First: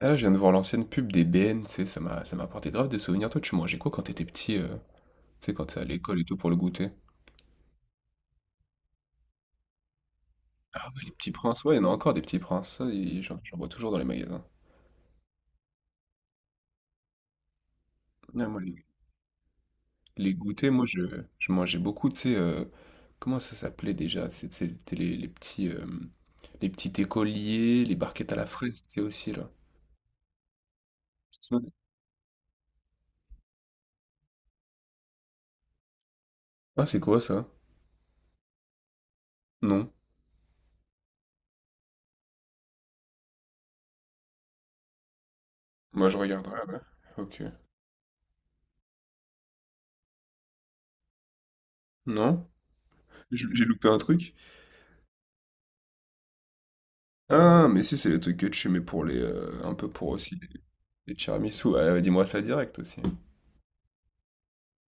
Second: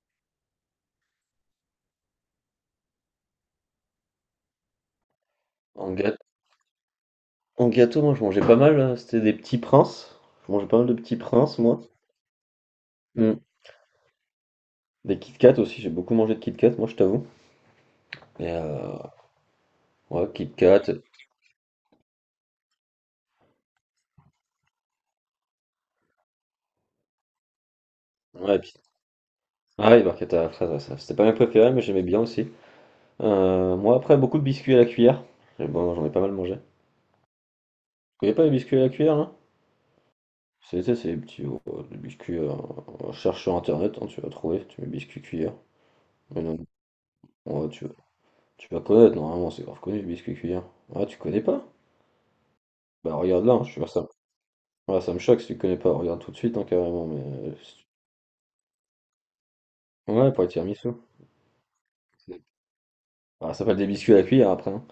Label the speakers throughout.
Speaker 1: Ah là, je viens de voir l'ancienne pub des BN, tu sais, ça m'a apporté grave des souvenirs. Toi, tu mangeais quoi quand t'étais petit, tu sais, quand t'es à
Speaker 2: En
Speaker 1: l'école et
Speaker 2: gâteau,
Speaker 1: tout pour le goûter?
Speaker 2: en gâteau, moi je mangeais pas mal, c'était des petits princes. Je mangeais pas mal
Speaker 1: Ah
Speaker 2: de
Speaker 1: ouais, les
Speaker 2: petits
Speaker 1: petits
Speaker 2: princes,
Speaker 1: princes, ouais, il y
Speaker 2: moi.
Speaker 1: en a encore des petits princes, ça, et j'en
Speaker 2: Mm.
Speaker 1: j'en vois toujours dans les magasins.
Speaker 2: Des Kit Kat aussi, j'ai beaucoup mangé de Kit Kat, moi je t'avoue.
Speaker 1: Ouais,
Speaker 2: Et
Speaker 1: moi,
Speaker 2: ouais,
Speaker 1: les
Speaker 2: Kit
Speaker 1: goûters,
Speaker 2: Kat.
Speaker 1: je mangeais beaucoup, tu sais, comment ça s'appelait déjà? C'était les petits écoliers, les barquettes à la
Speaker 2: Ouais,
Speaker 1: fraise, tu sais, aussi, là.
Speaker 2: ah, les barquettes à la fraise, ouais, ça, c'était pas mes
Speaker 1: Tu te souviens.
Speaker 2: préférés, mais j'aimais bien aussi. Moi après, beaucoup de biscuits à la cuillère. Et bon, j'en ai pas mal mangé. Vous
Speaker 1: Ah, c'est quoi, ça?
Speaker 2: connaissez pas les biscuits à la cuillère, là?
Speaker 1: Non.
Speaker 2: C'est les biscuits, cherche sur internet, hein, tu vas trouver, tu mets biscuits cuillère.
Speaker 1: Moi, je
Speaker 2: Mais non,
Speaker 1: regarderai, ouais. Ok.
Speaker 2: ouais, tu vas connaître, normalement, c'est grave connu, le biscuit cuillère. Ah, tu connais pas?
Speaker 1: Non?
Speaker 2: Bah regarde là,
Speaker 1: J'ai
Speaker 2: hein, je
Speaker 1: loupé
Speaker 2: suis
Speaker 1: un
Speaker 2: sûr.
Speaker 1: truc?
Speaker 2: Ouais, ça me choque si tu connais pas, regarde tout de suite, hein, carrément, mais
Speaker 1: Ah,
Speaker 2: si
Speaker 1: mais
Speaker 2: tu-
Speaker 1: si, c'est les trucs que tu mets pour les, un peu pour
Speaker 2: ouais,
Speaker 1: aussi
Speaker 2: pour les tiramisu.
Speaker 1: les tiramisu. Ouais, ouais, dis-moi ça
Speaker 2: C'est-
Speaker 1: direct aussi.
Speaker 2: Ah, ça s'appelle des biscuits à la cuillère après, hein.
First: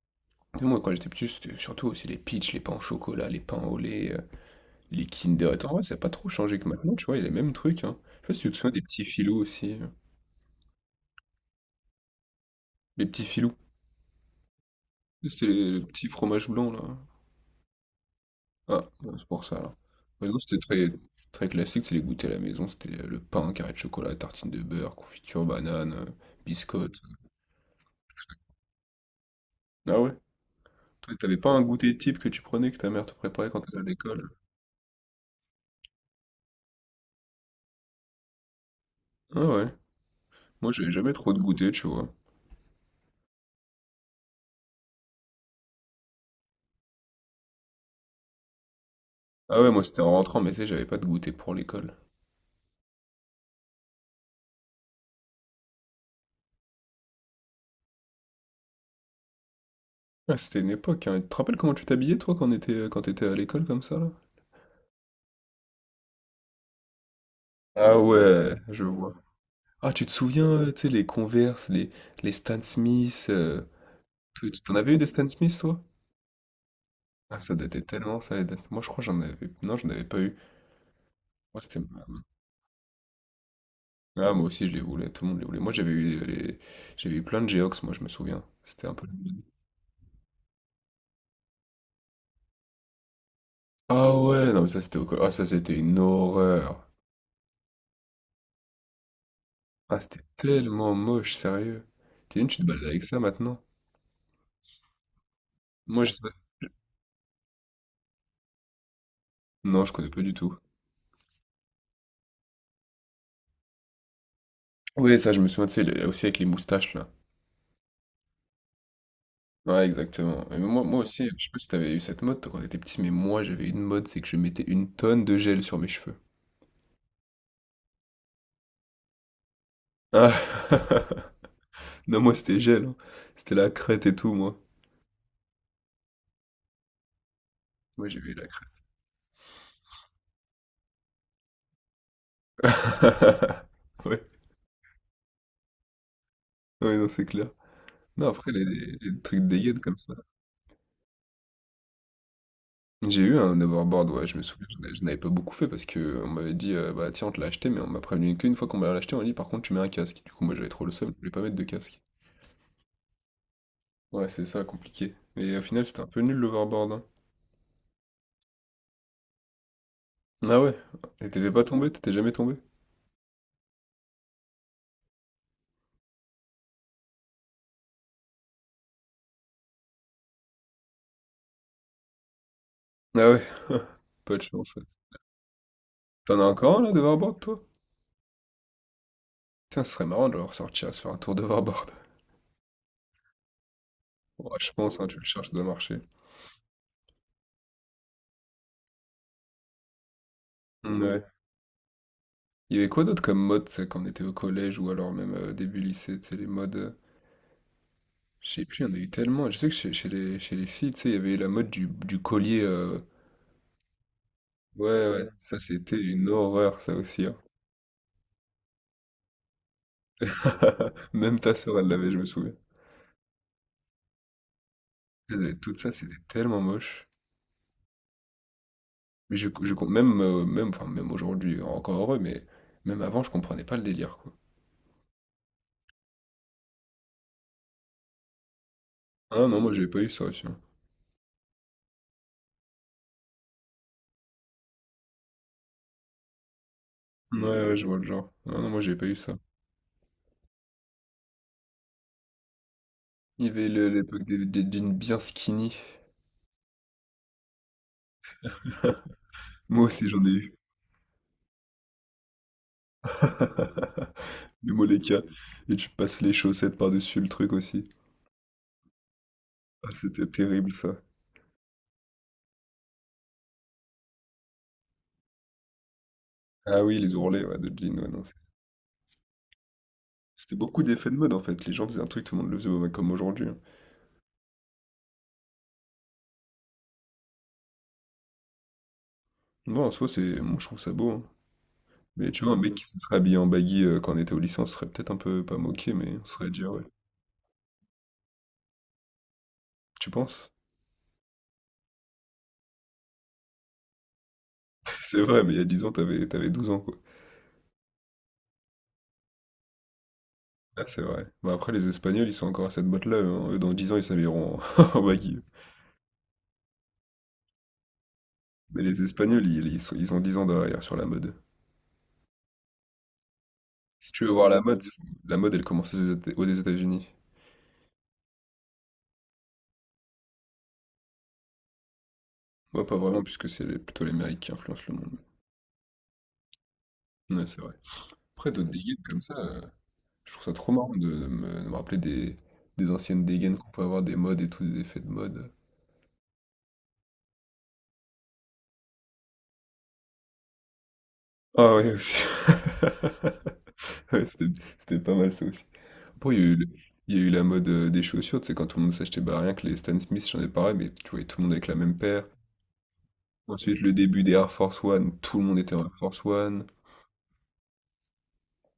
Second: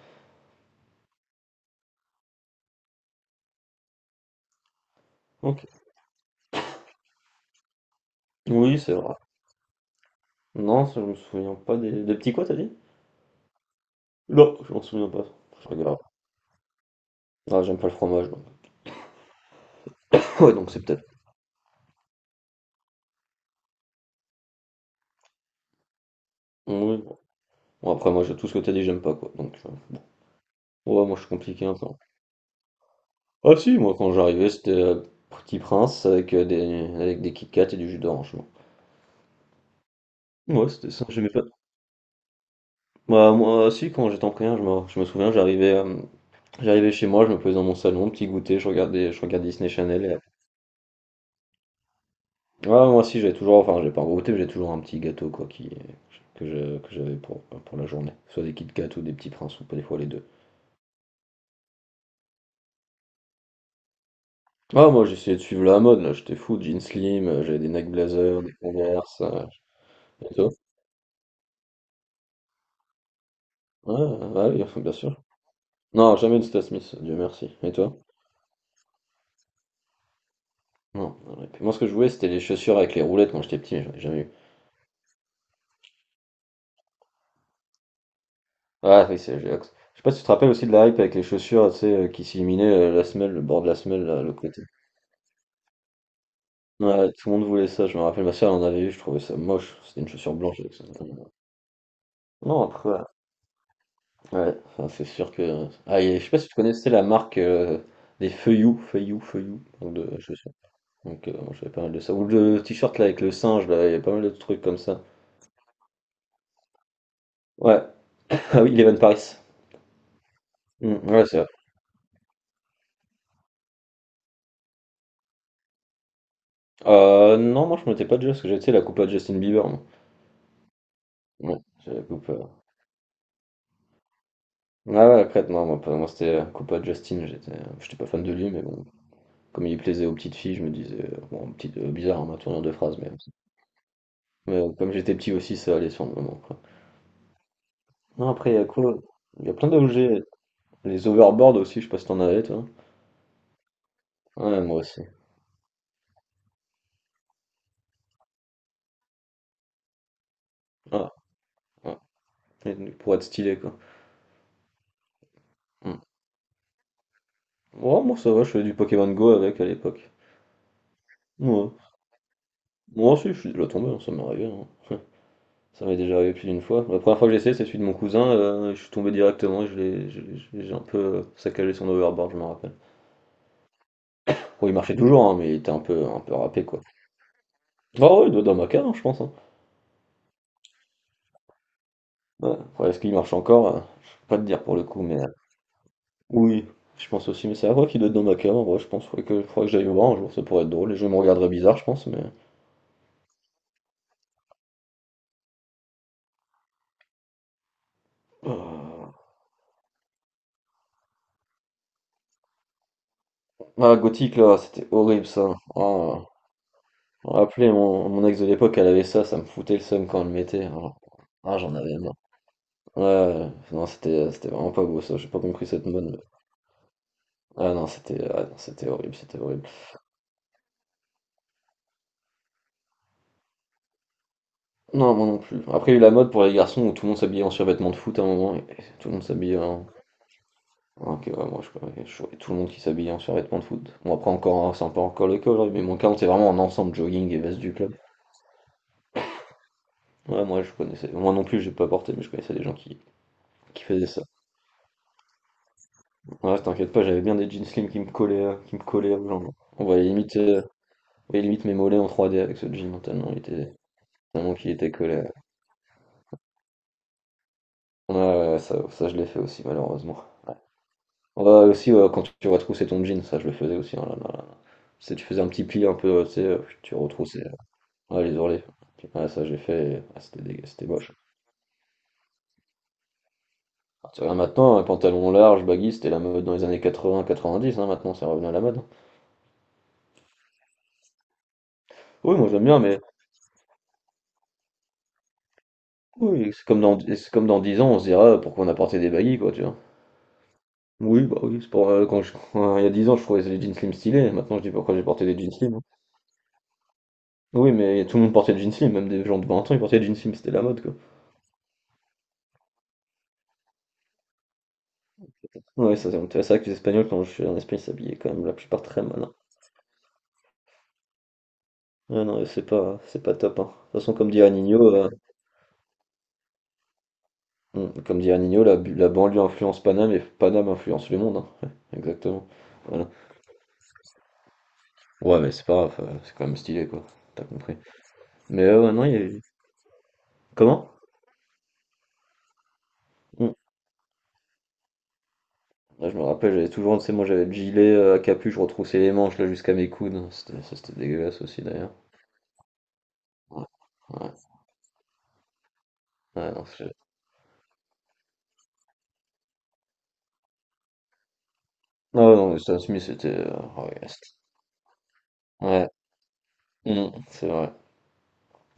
Speaker 1: Tu sais, moi, quand j'étais petit, c'était surtout aussi les peach, les pains au chocolat, les pains au lait, les Kinder. Et
Speaker 2: Ok.
Speaker 1: tout, en vrai, ça n'a pas trop changé que maintenant, tu vois, il y a les mêmes trucs, hein. Je sais pas si tu te souviens
Speaker 2: Oui,
Speaker 1: des
Speaker 2: c'est
Speaker 1: petits
Speaker 2: vrai.
Speaker 1: filous aussi,
Speaker 2: Non, ça, je me souviens pas des petits, quoi, t'as dit?
Speaker 1: Les petits filous.
Speaker 2: Non, je m'en souviens pas.
Speaker 1: C'était
Speaker 2: Je
Speaker 1: les
Speaker 2: regarde.
Speaker 1: petits fromages blancs, là.
Speaker 2: Ah, j'aime pas le fromage, donc.
Speaker 1: Ah, ouais, c'est pour ça, là. Par exemple,
Speaker 2: Ouais,
Speaker 1: c'était
Speaker 2: donc c'est
Speaker 1: très,
Speaker 2: peut-être.
Speaker 1: très classique, c'est les goûters à la maison. C'était le pain, carré de chocolat, tartine de beurre, confiture, banane, biscotte.
Speaker 2: Oui. Bon, après, moi, tout ce que t'as dit, j'aime pas, quoi. Donc,
Speaker 1: Ah ouais?
Speaker 2: ouais,
Speaker 1: Toi,
Speaker 2: moi, je suis
Speaker 1: t'avais pas un
Speaker 2: compliqué un peu.
Speaker 1: goûter type que tu prenais, que ta mère te préparait
Speaker 2: Ah,
Speaker 1: quand
Speaker 2: si,
Speaker 1: t'allais à
Speaker 2: moi, quand
Speaker 1: l'école?
Speaker 2: j'arrivais, c'était Petit Prince avec avec des Kit Kat et du jus d'orange,
Speaker 1: Ah ouais.
Speaker 2: moi. Ouais,
Speaker 1: Moi, j'avais
Speaker 2: c'était ça,
Speaker 1: jamais
Speaker 2: j'aimais
Speaker 1: trop de
Speaker 2: pas.
Speaker 1: goûter, tu vois.
Speaker 2: Bah, moi, si, quand j'étais en primaire, je me souviens, j'arrivais chez moi, je me posais dans mon salon, petit goûter, je regardais
Speaker 1: Ah
Speaker 2: Disney
Speaker 1: ouais, moi, c'était
Speaker 2: Channel.
Speaker 1: en rentrant, mais tu sais, j'avais pas de goûter pour l'école.
Speaker 2: Ah, moi aussi, j'avais toujours, enfin, j'ai pas un gros goûter, mais j'ai toujours un petit gâteau, quoi, que j'avais pour la journée. Soit des Kit Kat ou des petits princes, ou pas des fois les deux.
Speaker 1: Ah, c'était une époque, hein. Tu te rappelles comment tu t'habillais, toi, quand t'étais à l'école, comme ça, là?
Speaker 2: Ah, moi, j'essayais de suivre la mode, là, j'étais fou, jeans slim, j'avais des Nike
Speaker 1: Ah
Speaker 2: Blazer,
Speaker 1: ouais,
Speaker 2: des
Speaker 1: je vois.
Speaker 2: Converse,
Speaker 1: Ah, tu te
Speaker 2: et
Speaker 1: souviens,
Speaker 2: toi?
Speaker 1: tu sais, les Stan Smith,
Speaker 2: Ouais, ah oui,
Speaker 1: t'en
Speaker 2: enfin, bien
Speaker 1: avais eu des
Speaker 2: sûr.
Speaker 1: Stan Smith, toi?
Speaker 2: Non, jamais de Stan Smith, Dieu
Speaker 1: Ah,
Speaker 2: merci.
Speaker 1: ça
Speaker 2: Et
Speaker 1: datait
Speaker 2: toi?
Speaker 1: tellement, ça, les dates. Moi, je crois que j'en avais... Non, j'en avais pas eu.
Speaker 2: Non, non, et
Speaker 1: Moi,
Speaker 2: puis moi, ce
Speaker 1: c'était...
Speaker 2: que je
Speaker 1: ma-
Speaker 2: voulais, c'était les chaussures avec les roulettes quand j'étais petit, mais j'en ai jamais eu.
Speaker 1: Ah, moi aussi, je les voulais, tout le monde les voulait. Moi, j'avais eu les... J'avais eu plein de Geox, moi, je me souviens. C'était un peu...
Speaker 2: Ah oui, c'est Ajax. Je sais pas si tu te rappelles aussi de la hype avec les chaussures, tu sais, qui s'illuminaient, la semelle, le bord de la semelle,
Speaker 1: Ah
Speaker 2: là, le
Speaker 1: ouais, non
Speaker 2: côté.
Speaker 1: mais ça c'était au col- Ah ça c'était une horreur.
Speaker 2: Ouais, tout le monde voulait ça, je me rappelle, ma soeur en avait eu, je trouvais ça moche,
Speaker 1: Ah
Speaker 2: c'était une
Speaker 1: c'était
Speaker 2: chaussure blanche avec ça.
Speaker 1: tellement moche, sérieux. T'imagines, tu te
Speaker 2: Non,
Speaker 1: balades avec
Speaker 2: après,
Speaker 1: ça maintenant?
Speaker 2: ouais, enfin, c'est sûr que. Ah,
Speaker 1: Moi je
Speaker 2: et
Speaker 1: sais
Speaker 2: je
Speaker 1: pas.
Speaker 2: sais pas si tu connaissais la marque des feuillous,
Speaker 1: Non, je
Speaker 2: donc,
Speaker 1: connais
Speaker 2: de
Speaker 1: pas du
Speaker 2: chaussures.
Speaker 1: tout.
Speaker 2: Donc, moi, j'avais pas mal de ça. Ou le t-shirt là avec le singe, là, il y a pas mal de trucs comme ça.
Speaker 1: Oui, ça je me souviens, tu sais, aussi avec les moustaches là.
Speaker 2: Ouais, ah oui, Eleven Paris.
Speaker 1: Ouais, exactement. Mais moi,
Speaker 2: Mm,
Speaker 1: moi
Speaker 2: ouais,
Speaker 1: aussi,
Speaker 2: c'est
Speaker 1: je
Speaker 2: vrai.
Speaker 1: sais pas si t'avais eu cette mode toi, quand t'étais petit, mais moi j'avais une mode, c'est que je mettais une tonne de gel sur mes cheveux.
Speaker 2: Non, moi je m'en étais pas déjà, parce que j'étais la coupe à Justin Bieber, moi.
Speaker 1: Ah.
Speaker 2: Ouais, j'ai la
Speaker 1: Non,
Speaker 2: coupe.
Speaker 1: moi c'était gel, hein. C'était la crête et tout, moi.
Speaker 2: Ouais, ouais, après, non, moi, moi, c'était Coupa Justin, j'étais pas
Speaker 1: Moi
Speaker 2: fan
Speaker 1: j'avais
Speaker 2: de
Speaker 1: la
Speaker 2: lui, mais
Speaker 1: crête.
Speaker 2: bon, comme il plaisait aux petites filles, je me disais, bon, bizarre, hein, ma tournure de phrase, mais,
Speaker 1: Ouais,
Speaker 2: mais, euh, comme j'étais petit aussi, ça allait sur le moment, quoi.
Speaker 1: ouais, non, c'est clair. Non,
Speaker 2: Non, après,
Speaker 1: après,
Speaker 2: il y a quoi?
Speaker 1: les trucs
Speaker 2: Il y a plein
Speaker 1: dégaines comme ça.
Speaker 2: d'objets, les overboards aussi, je sais pas si t'en avais, toi.
Speaker 1: J'ai eu un hoverboard, ouais, je me
Speaker 2: Ouais,
Speaker 1: souviens,
Speaker 2: moi
Speaker 1: j'en avais
Speaker 2: aussi.
Speaker 1: j'en avais pas beaucoup fait parce que on m'avait dit, bah tiens, on te l'a acheté, mais on m'a prévenu qu'une fois qu'on m'a l'acheté, on m'a dit, par contre, tu mets un casque. Du coup, moi, j'avais trop le seum,
Speaker 2: Ah,
Speaker 1: je voulais pas mettre de
Speaker 2: ouais.
Speaker 1: casque.
Speaker 2: Et pour être stylé, quoi.
Speaker 1: Ouais, c'est ça, compliqué. Et au final,
Speaker 2: Hmm.
Speaker 1: c'était un peu nul l'overboard, hein.
Speaker 2: Ouais, moi, ça va, je faisais du Pokémon Go avec à l'époque.
Speaker 1: Ah ouais? Et t'étais pas
Speaker 2: Ouais.
Speaker 1: tombé? T'étais jamais tombé?
Speaker 2: Moi aussi, je suis déjà tombé, hein, ça m'est arrivé, hein. Ça m'est déjà arrivé plus d'une fois. La première fois que j'ai essayé, c'est celui de mon cousin, je suis tombé directement et j'ai un peu saccagé son overboard, je me rappelle.
Speaker 1: Ah ouais? Pas de
Speaker 2: Bon,
Speaker 1: chance,
Speaker 2: il
Speaker 1: ouais.
Speaker 2: marchait toujours, hein, mais il était un peu
Speaker 1: T'en as
Speaker 2: râpé,
Speaker 1: encore
Speaker 2: quoi.
Speaker 1: un, là, d'overboard, toi?
Speaker 2: Ah ouais, il doit être dans ma cave, hein, je pense, hein.
Speaker 1: Tiens, ce serait marrant de le ressortir, à se faire un tour d'overboard.
Speaker 2: Ouais. Après, est-ce qu'il marche encore? Je peux pas te
Speaker 1: Ouais,
Speaker 2: dire
Speaker 1: je
Speaker 2: pour le
Speaker 1: pense,
Speaker 2: coup,
Speaker 1: hein, tu
Speaker 2: mais
Speaker 1: le cherches, ça doit marcher.
Speaker 2: oui, je pense aussi. Mais c'est à vrai qu'il doit être dans ma cave, en vrai, je pense. Faudrait que j'aille le voir un jour, ça pourrait être drôle. Les
Speaker 1: Mm,
Speaker 2: gens me
Speaker 1: ouais.
Speaker 2: regarderaient bizarre, je pense, mais.
Speaker 1: Il y avait quoi d'autre comme mode, tu sais, quand on était au collège ou alors même début lycée, tu sais, les modes. Je sais plus, il y en a eu
Speaker 2: Ah,
Speaker 1: tellement. Je sais que chez les filles, tu sais, il y avait la mode du collier,
Speaker 2: Ah, Gothic, là, c'était
Speaker 1: ouais,
Speaker 2: horrible,
Speaker 1: ouais,
Speaker 2: ça.
Speaker 1: ça c'était
Speaker 2: Ah,
Speaker 1: une horreur, ça aussi, hein.
Speaker 2: rappelez, mon ex de l'époque, elle avait ça, ça me foutait le seum quand elle le mettait. Ah,
Speaker 1: Même ta
Speaker 2: ah, j'en
Speaker 1: sœur, elle
Speaker 2: avais.
Speaker 1: l'avait,
Speaker 2: Ouais,
Speaker 1: je me souviens.
Speaker 2: ouais. Non, c'était vraiment pas beau, ça, j'ai
Speaker 1: Elles
Speaker 2: pas
Speaker 1: avaient
Speaker 2: compris
Speaker 1: tout
Speaker 2: cette
Speaker 1: ça,
Speaker 2: mode,
Speaker 1: c'était tellement moche.
Speaker 2: Ah non, c'était horrible,
Speaker 1: Mais
Speaker 2: c'était horrible.
Speaker 1: même, enfin, même aujourd'hui, encore heureux, mais même avant, je comprenais pas le délire, quoi.
Speaker 2: Non, moi non plus. Après, il y a eu la mode pour les garçons où tout le monde s'habillait en survêtement de foot à un moment, et tout le monde
Speaker 1: Ah
Speaker 2: s'habillait
Speaker 1: non, moi j'ai
Speaker 2: en.
Speaker 1: pas eu ça aussi, hein.
Speaker 2: Ah, ok, ouais, moi je voyais tout le monde qui s'habillait en survêtement de foot. Bon, après, encore, c'est un peu encore le cas aujourd'hui, mais mon cas, c'est vraiment en ensemble jogging et
Speaker 1: Ouais,
Speaker 2: veste du
Speaker 1: ouais, je
Speaker 2: club.
Speaker 1: vois le genre. Ah non, moi j'ai pas eu ça.
Speaker 2: Ouais, moi je connaissais. Moi non plus, j'ai pas porté, mais je connaissais des gens qui,
Speaker 1: Il y avait
Speaker 2: qui faisaient ça.
Speaker 1: l'époque des jeans bien skinny.
Speaker 2: Ouais, t'inquiète pas, j'avais bien des jeans slim qui me collaient aux jambes.
Speaker 1: Moi
Speaker 2: On voyait
Speaker 1: aussi j'en ai
Speaker 2: limite,
Speaker 1: eu.
Speaker 2: euh, on voyait limite mes mollets en 3D avec ce jean, tellement il était. Tellement qu'il
Speaker 1: Le
Speaker 2: était
Speaker 1: Moleca.
Speaker 2: collé.
Speaker 1: Et tu passes les chaussettes par-dessus le truc aussi.
Speaker 2: Ouais, ouais, ouais, ça, je l'ai fait aussi,
Speaker 1: Ah,
Speaker 2: malheureusement.
Speaker 1: c'était
Speaker 2: Ouais.
Speaker 1: terrible ça.
Speaker 2: Ouais, aussi, ouais, quand tu retroussais ton jean, ça, je le faisais aussi, hein, là, là, là. Tu faisais un petit pli un peu, tu sais,
Speaker 1: Ah
Speaker 2: tu
Speaker 1: oui, les
Speaker 2: retroussais.
Speaker 1: ourlets ouais, de jean, ouais, non,
Speaker 2: Ouais,
Speaker 1: c'est-
Speaker 2: les ourlets. Ouais, ça, j'ai fait. Ah, c'était
Speaker 1: C'était
Speaker 2: dégueu,
Speaker 1: beaucoup
Speaker 2: c'était
Speaker 1: d'effets
Speaker 2: moche.
Speaker 1: de mode en fait. Les gens faisaient un truc, tout le monde le faisait ouais, comme aujourd'hui, hein.
Speaker 2: Ah, tu regardes maintenant, un pantalon large, baggy, c'était la mode dans les années 80-90, hein, maintenant, c'est revenu à la mode, hein.
Speaker 1: Non, en soi, c'est... moi, je trouve ça beau, hein. Mais
Speaker 2: Oui,
Speaker 1: tu
Speaker 2: moi,
Speaker 1: vois, un
Speaker 2: j'aime
Speaker 1: mec
Speaker 2: bien,
Speaker 1: qui se
Speaker 2: mais
Speaker 1: serait habillé en baggy quand on était au lycée, on se serait peut-être un peu pas moqué, mais on se serait
Speaker 2: oui,
Speaker 1: dit,
Speaker 2: c'est
Speaker 1: ah ouais,
Speaker 2: comme dans 10 ans, on se dira, ah, pourquoi on a porté des baggy, quoi, tu vois.
Speaker 1: tu penses?
Speaker 2: Oui, bah oui, c'est pour. Quand je- Il y a 10 ans, je trouvais les jeans slim stylés, maintenant, je dis pourquoi j'ai
Speaker 1: C'est
Speaker 2: porté des
Speaker 1: vrai,
Speaker 2: jeans
Speaker 1: mais il y a
Speaker 2: slim.
Speaker 1: 10 ans, t'avais 12 ans quoi.
Speaker 2: Oui, mais tout le monde portait des jeans slim, même des gens de 20 ans, ils portaient des jeans slim, c'était la mode,
Speaker 1: Ah,
Speaker 2: quoi.
Speaker 1: c'est vrai. Bah, après, les Espagnols, ils sont encore à cette botte-là, hein. Eux, dans 10 ans, ils s'habilleront en en baggy.
Speaker 2: Ouais, ça c'est vrai que les Espagnols, quand je suis en Espagne, ils s'habillaient quand même la plupart
Speaker 1: Mais les
Speaker 2: très mal, hein.
Speaker 1: Espagnols, ils ont 10 ans derrière sur la mode.
Speaker 2: Ouais, non, c'est pas top, hein. De toute
Speaker 1: Si
Speaker 2: façon,
Speaker 1: tu veux
Speaker 2: comme dit
Speaker 1: voir la mode,
Speaker 2: Anino,
Speaker 1: faut- la mode, elle commence aux États-Unis.
Speaker 2: la, la banlieue influence Paname et Paname influence le monde, hein. Ouais, exactement.
Speaker 1: Ouais, pas
Speaker 2: Voilà.
Speaker 1: vraiment, puisque c'est plutôt les Amériques qui influencent le monde.
Speaker 2: Ouais, mais c'est pas grave, c'est quand même stylé, quoi. T'as
Speaker 1: Ouais, c'est vrai.
Speaker 2: compris.
Speaker 1: Après, d'autres
Speaker 2: Ouais,
Speaker 1: dégaines
Speaker 2: non, il y a
Speaker 1: comme ça,
Speaker 2: eu-
Speaker 1: je trouve ça trop
Speaker 2: comment?
Speaker 1: marrant de me rappeler des anciennes
Speaker 2: Mm.
Speaker 1: dégaines qu'on peut avoir, des modes et tout, des effets de mode.
Speaker 2: Là, je me rappelle, j'avais toujours, tu sais, moi j'avais le gilet à capuche, je retroussais les manches là jusqu'à mes coudes, hein. Ça, c'était dégueulasse aussi,
Speaker 1: Ah
Speaker 2: d'ailleurs.
Speaker 1: ouais, aussi.
Speaker 2: Ouais,
Speaker 1: Ouais,
Speaker 2: ouais,
Speaker 1: c'était pas mal ça aussi. Après,
Speaker 2: ouais, non,
Speaker 1: il y a eu la mode des chaussures, tu sais, quand tout le monde s'achetait bah, rien que les Stan Smith, j'en ai parlé, mais tu voyais tout le monde avec la même
Speaker 2: Ah
Speaker 1: paire.
Speaker 2: ouais, non, mais Stan Smith, c'était.
Speaker 1: Ensuite,
Speaker 2: Ah
Speaker 1: le
Speaker 2: ouais,
Speaker 1: début des Air Force One, tout le monde était en
Speaker 2: ouais,
Speaker 1: Air Force One.
Speaker 2: mm, c'est vrai.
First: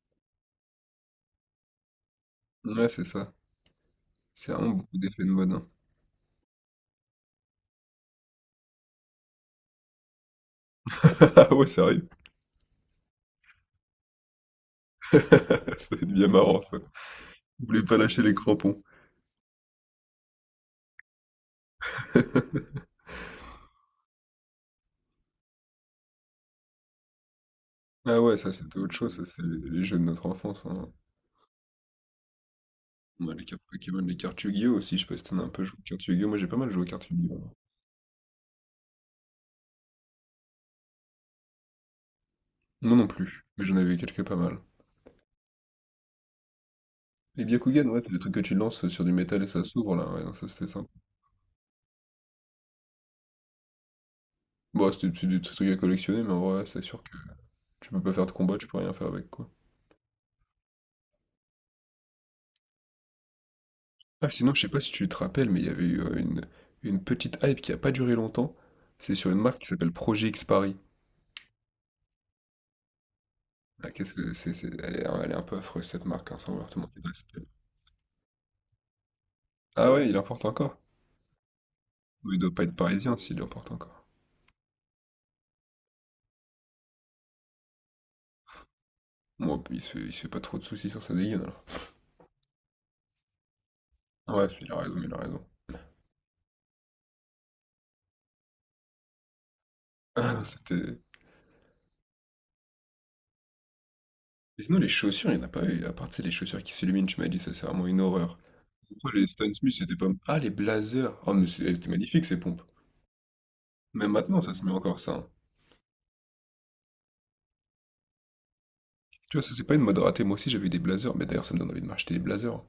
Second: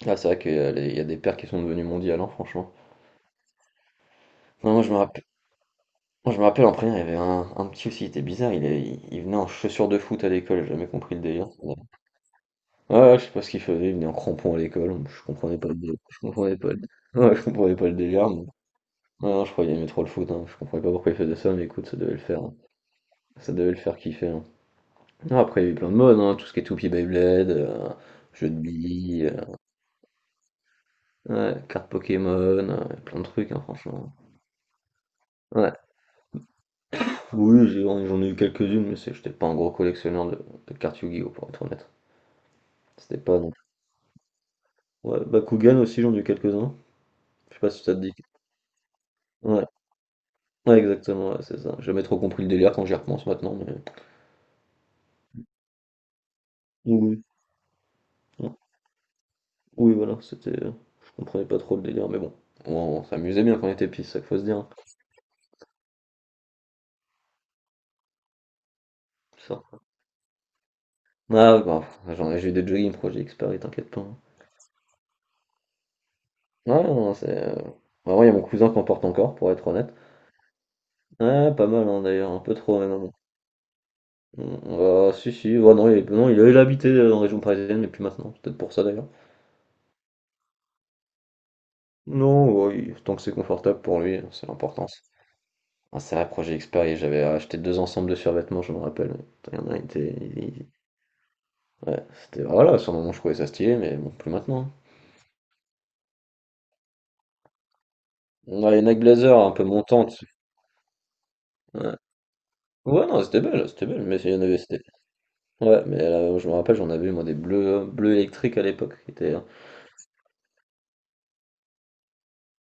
Speaker 2: Ah, c'est vrai qu'il y a il y a des pères qui sont devenus mondiales, hein, franchement.
Speaker 1: Ouais, c'est ça. C'est vraiment
Speaker 2: Non, moi, je
Speaker 1: beaucoup
Speaker 2: me
Speaker 1: d'effets
Speaker 2: rappelle,
Speaker 1: de mode, hein.
Speaker 2: moi, je me rappelle en première, il y avait un petit aussi, il était bizarre, il venait en chaussures de foot à l'école, j'ai jamais compris le délire.
Speaker 1: Ah ouais,
Speaker 2: Ouais,
Speaker 1: sérieux?
Speaker 2: ouais, ouais, je sais pas ce qu'il faisait, il venait en crampons à l'école, je comprenais pas le délire.
Speaker 1: Ça va être
Speaker 2: Je
Speaker 1: bien
Speaker 2: comprenais
Speaker 1: marrant,
Speaker 2: pas
Speaker 1: ça.
Speaker 2: le, Ouais, je
Speaker 1: Vous
Speaker 2: comprenais
Speaker 1: voulez
Speaker 2: pas le
Speaker 1: pas lâcher
Speaker 2: délire,
Speaker 1: les crampons.
Speaker 2: Ouais, non, je croyais qu'il aimait trop le foot, hein, je comprenais pas pourquoi il faisait ça, mais écoute, ça devait le faire, hein. Ça devait le faire kiffer, hein. Non, après, il y a eu plein de modes, hein, tout ce qui est Toupie Beyblade,
Speaker 1: Ah ouais,
Speaker 2: jeu
Speaker 1: ça
Speaker 2: de
Speaker 1: c'était autre chose, ça
Speaker 2: billes.
Speaker 1: c'est les jeux de notre enfance, hein.
Speaker 2: Ouais, cartes Pokémon, plein de
Speaker 1: Ouais, les
Speaker 2: trucs,
Speaker 1: cartes
Speaker 2: hein,
Speaker 1: Pokémon,
Speaker 2: franchement.
Speaker 1: les cartes Yu-Gi-Oh! Aussi, je sais pas si t'en as un peu
Speaker 2: Ouais.
Speaker 1: joué aux cartes Yu-Gi-Oh! Moi j'ai pas mal joué aux cartes Yu-Gi-Oh!
Speaker 2: Oui, j'en ai eu quelques-unes, mais j'étais pas un gros collectionneur de cartes Yu-Gi-Oh, pour être honnête.
Speaker 1: Moi non
Speaker 2: C'était pas
Speaker 1: plus,
Speaker 2: non plus.
Speaker 1: mais j'en avais quelques pas mal.
Speaker 2: Ouais, Bakugan aussi, j'en ai eu quelques-uns.
Speaker 1: Et
Speaker 2: Je sais pas si
Speaker 1: Byakugan,
Speaker 2: ça te
Speaker 1: ouais, c'est
Speaker 2: dit.
Speaker 1: le truc que tu lances sur du métal et ça
Speaker 2: Ouais,
Speaker 1: s'ouvre là, ouais, non, ça c'était
Speaker 2: ouais,
Speaker 1: simple.
Speaker 2: exactement, ouais, c'est ça. J'ai jamais trop compris le délire quand j'y repense maintenant, mais.
Speaker 1: Bon, c'est des petits trucs à collectionner, mais en vrai, c'est sûr que
Speaker 2: Oui.
Speaker 1: tu peux pas faire de
Speaker 2: Oui,
Speaker 1: combat, tu peux rien faire avec quoi.
Speaker 2: Oui, voilà, c'était. Je comprenais pas trop le délire, mais bon. On s'amusait bien quand on était petits, c'est ça qu'il
Speaker 1: Ah,
Speaker 2: faut se
Speaker 1: sinon, je
Speaker 2: dire.
Speaker 1: sais pas si tu te rappelles, mais il y avait eu une petite hype qui a pas duré longtemps. C'est sur une marque
Speaker 2: Ça.
Speaker 1: qui s'appelle Projet X Paris.
Speaker 2: Ah, ouais, bah, j'ai eu des jogging Project X Paris,
Speaker 1: Ah,
Speaker 2: t'inquiète pas,
Speaker 1: qu'est-ce
Speaker 2: hein.
Speaker 1: que c'est, elle est un peu affreuse cette marque, hein, sans vouloir te
Speaker 2: Ouais,
Speaker 1: manquer de
Speaker 2: non, c'est.
Speaker 1: respect.
Speaker 2: Vraiment, il y a mon cousin qui en porte encore, pour être
Speaker 1: Ah
Speaker 2: honnête.
Speaker 1: ouais, il importe encore.
Speaker 2: Ah, pas mal, hein, d'ailleurs,
Speaker 1: Mais il
Speaker 2: un
Speaker 1: doit
Speaker 2: peu
Speaker 1: pas être
Speaker 2: trop même, hein.
Speaker 1: parisien s'il importe encore.
Speaker 2: Mm, ah, si, si, ouais, non, il, non, il habitait en région parisienne, mais plus maintenant, c'est peut-être pour ça d'ailleurs.
Speaker 1: Moi, il se fait pas trop de soucis sur sa dégaine alors.
Speaker 2: Non, ouais, tant que c'est confortable pour lui,
Speaker 1: Ah
Speaker 2: c'est
Speaker 1: ouais, il a
Speaker 2: l'important, ça.
Speaker 1: raison, il a raison.
Speaker 2: Un sérieux projet Xperia, j'avais acheté deux ensembles de survêtements, je me rappelle. Il y en a, il était.
Speaker 1: C'était.
Speaker 2: Ouais, c'était. Voilà, sur le moment, je trouvais ça stylé, mais bon, plus
Speaker 1: Et
Speaker 2: maintenant,
Speaker 1: sinon, les chaussures, il n'y en a pas eu. À part, tu sais, les chaussures qui s'illuminent, tu m'as dit, ça, c'est vraiment une horreur.
Speaker 2: hein. Ouais, une Nike
Speaker 1: Pourquoi les
Speaker 2: Blazer,
Speaker 1: Stan
Speaker 2: un peu
Speaker 1: Smith, c'était pas.
Speaker 2: montante.
Speaker 1: Ah, les blazers. Oh, c'était
Speaker 2: Ouais,
Speaker 1: magnifique, ces pompes.
Speaker 2: ouais, non, c'était belle,
Speaker 1: Même
Speaker 2: mais il y
Speaker 1: maintenant,
Speaker 2: en
Speaker 1: ça
Speaker 2: avait,
Speaker 1: se met
Speaker 2: c'était.
Speaker 1: encore, ça, hein.
Speaker 2: Ouais, mais là, je me rappelle, j'en avais, moi, des bleus, bleus électriques à l'époque, qui étaient,
Speaker 1: Tu vois,
Speaker 2: hein.
Speaker 1: ça, c'est pas une mode ratée. Moi aussi, j'avais eu des blazers. Mais d'ailleurs, ça me donne envie de m'acheter des blazers.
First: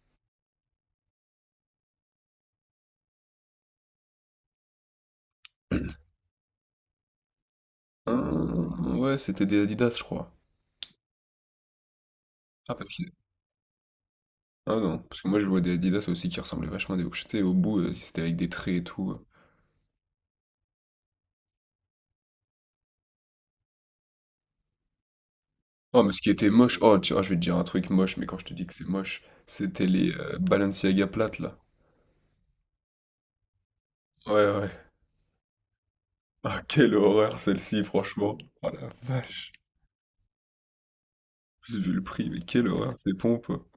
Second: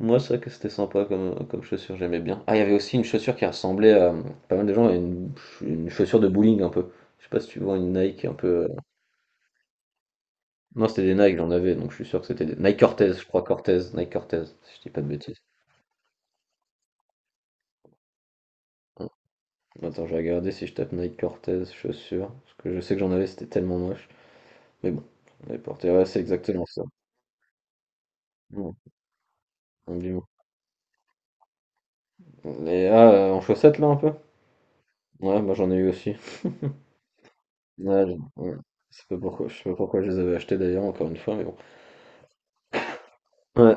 Speaker 2: Moi, c'est vrai que c'était sympa comme chaussure, j'aimais bien. Ah, il y avait aussi une chaussure qui ressemblait à pas mal de gens à une chaussure de bowling un peu. Je sais pas si tu vois une Nike un peu,
Speaker 1: Hein, ouais, c'était des Adidas, je crois.
Speaker 2: non, c'était des Nike, j'en avais, donc je suis sûr que c'était des
Speaker 1: Ah,
Speaker 2: Nike
Speaker 1: parce que
Speaker 2: Cortez, je crois Cortez, Nike Cortez,
Speaker 1: Ah
Speaker 2: si je dis
Speaker 1: non,
Speaker 2: pas de
Speaker 1: parce que moi
Speaker 2: bêtises.
Speaker 1: je vois des Adidas aussi qui ressemblaient vachement à des Bourchette, et au bout c'était avec des traits et
Speaker 2: Hein.
Speaker 1: tout.
Speaker 2: Attends, je vais regarder si je tape Nike Cortez chaussures, parce que je sais que j'en avais, c'était tellement moche. Mais bon, on les portait,
Speaker 1: Oh
Speaker 2: ouais,
Speaker 1: mais
Speaker 2: c'est
Speaker 1: ce qui était
Speaker 2: exactement
Speaker 1: moche,
Speaker 2: ça.
Speaker 1: oh tu vois, je vais te dire un truc moche, mais quand je te dis que
Speaker 2: Ouais,
Speaker 1: c'est moche, c'était les
Speaker 2: absolument.
Speaker 1: Balenciaga plates là.
Speaker 2: Et ah, en chaussettes là un peu?
Speaker 1: Ouais ouais.
Speaker 2: Ouais, moi j'en ai eu aussi.
Speaker 1: Ah quelle horreur celle-ci
Speaker 2: Ouais,
Speaker 1: franchement.
Speaker 2: ouais.
Speaker 1: Oh la
Speaker 2: Je sais pas pourquoi,
Speaker 1: vache.
Speaker 2: je sais pas pourquoi je les avais achetées d'ailleurs, encore une fois, mais bon.
Speaker 1: En plus vu le prix, mais quelle horreur ces pompes.
Speaker 2: Ouais.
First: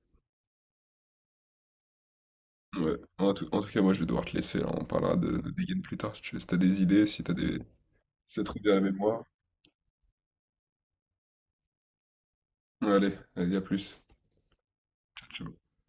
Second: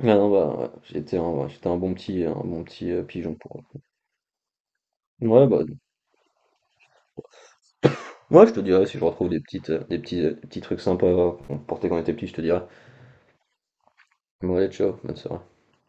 Speaker 2: Ah non, bah, ouais, ouais, j'étais un bon petit
Speaker 1: Ouais.
Speaker 2: pigeon
Speaker 1: En
Speaker 2: pour.
Speaker 1: tout cas moi je vais devoir te laisser, là, on parlera
Speaker 2: Ouais,
Speaker 1: de
Speaker 2: bah,
Speaker 1: dégaine plus tard si tu veux. Si t'as des idées, si t'as des... Si ça
Speaker 2: moi
Speaker 1: te
Speaker 2: je te
Speaker 1: revient à la
Speaker 2: dirais si je
Speaker 1: mémoire.
Speaker 2: retrouve des petites, des petits trucs sympas, qu'on portait quand on était petit, je te dirais.
Speaker 1: Allez, allez, à plus.
Speaker 2: Bon, allez, ciao, bonne
Speaker 1: Ciao,
Speaker 2: soirée.
Speaker 1: ciao.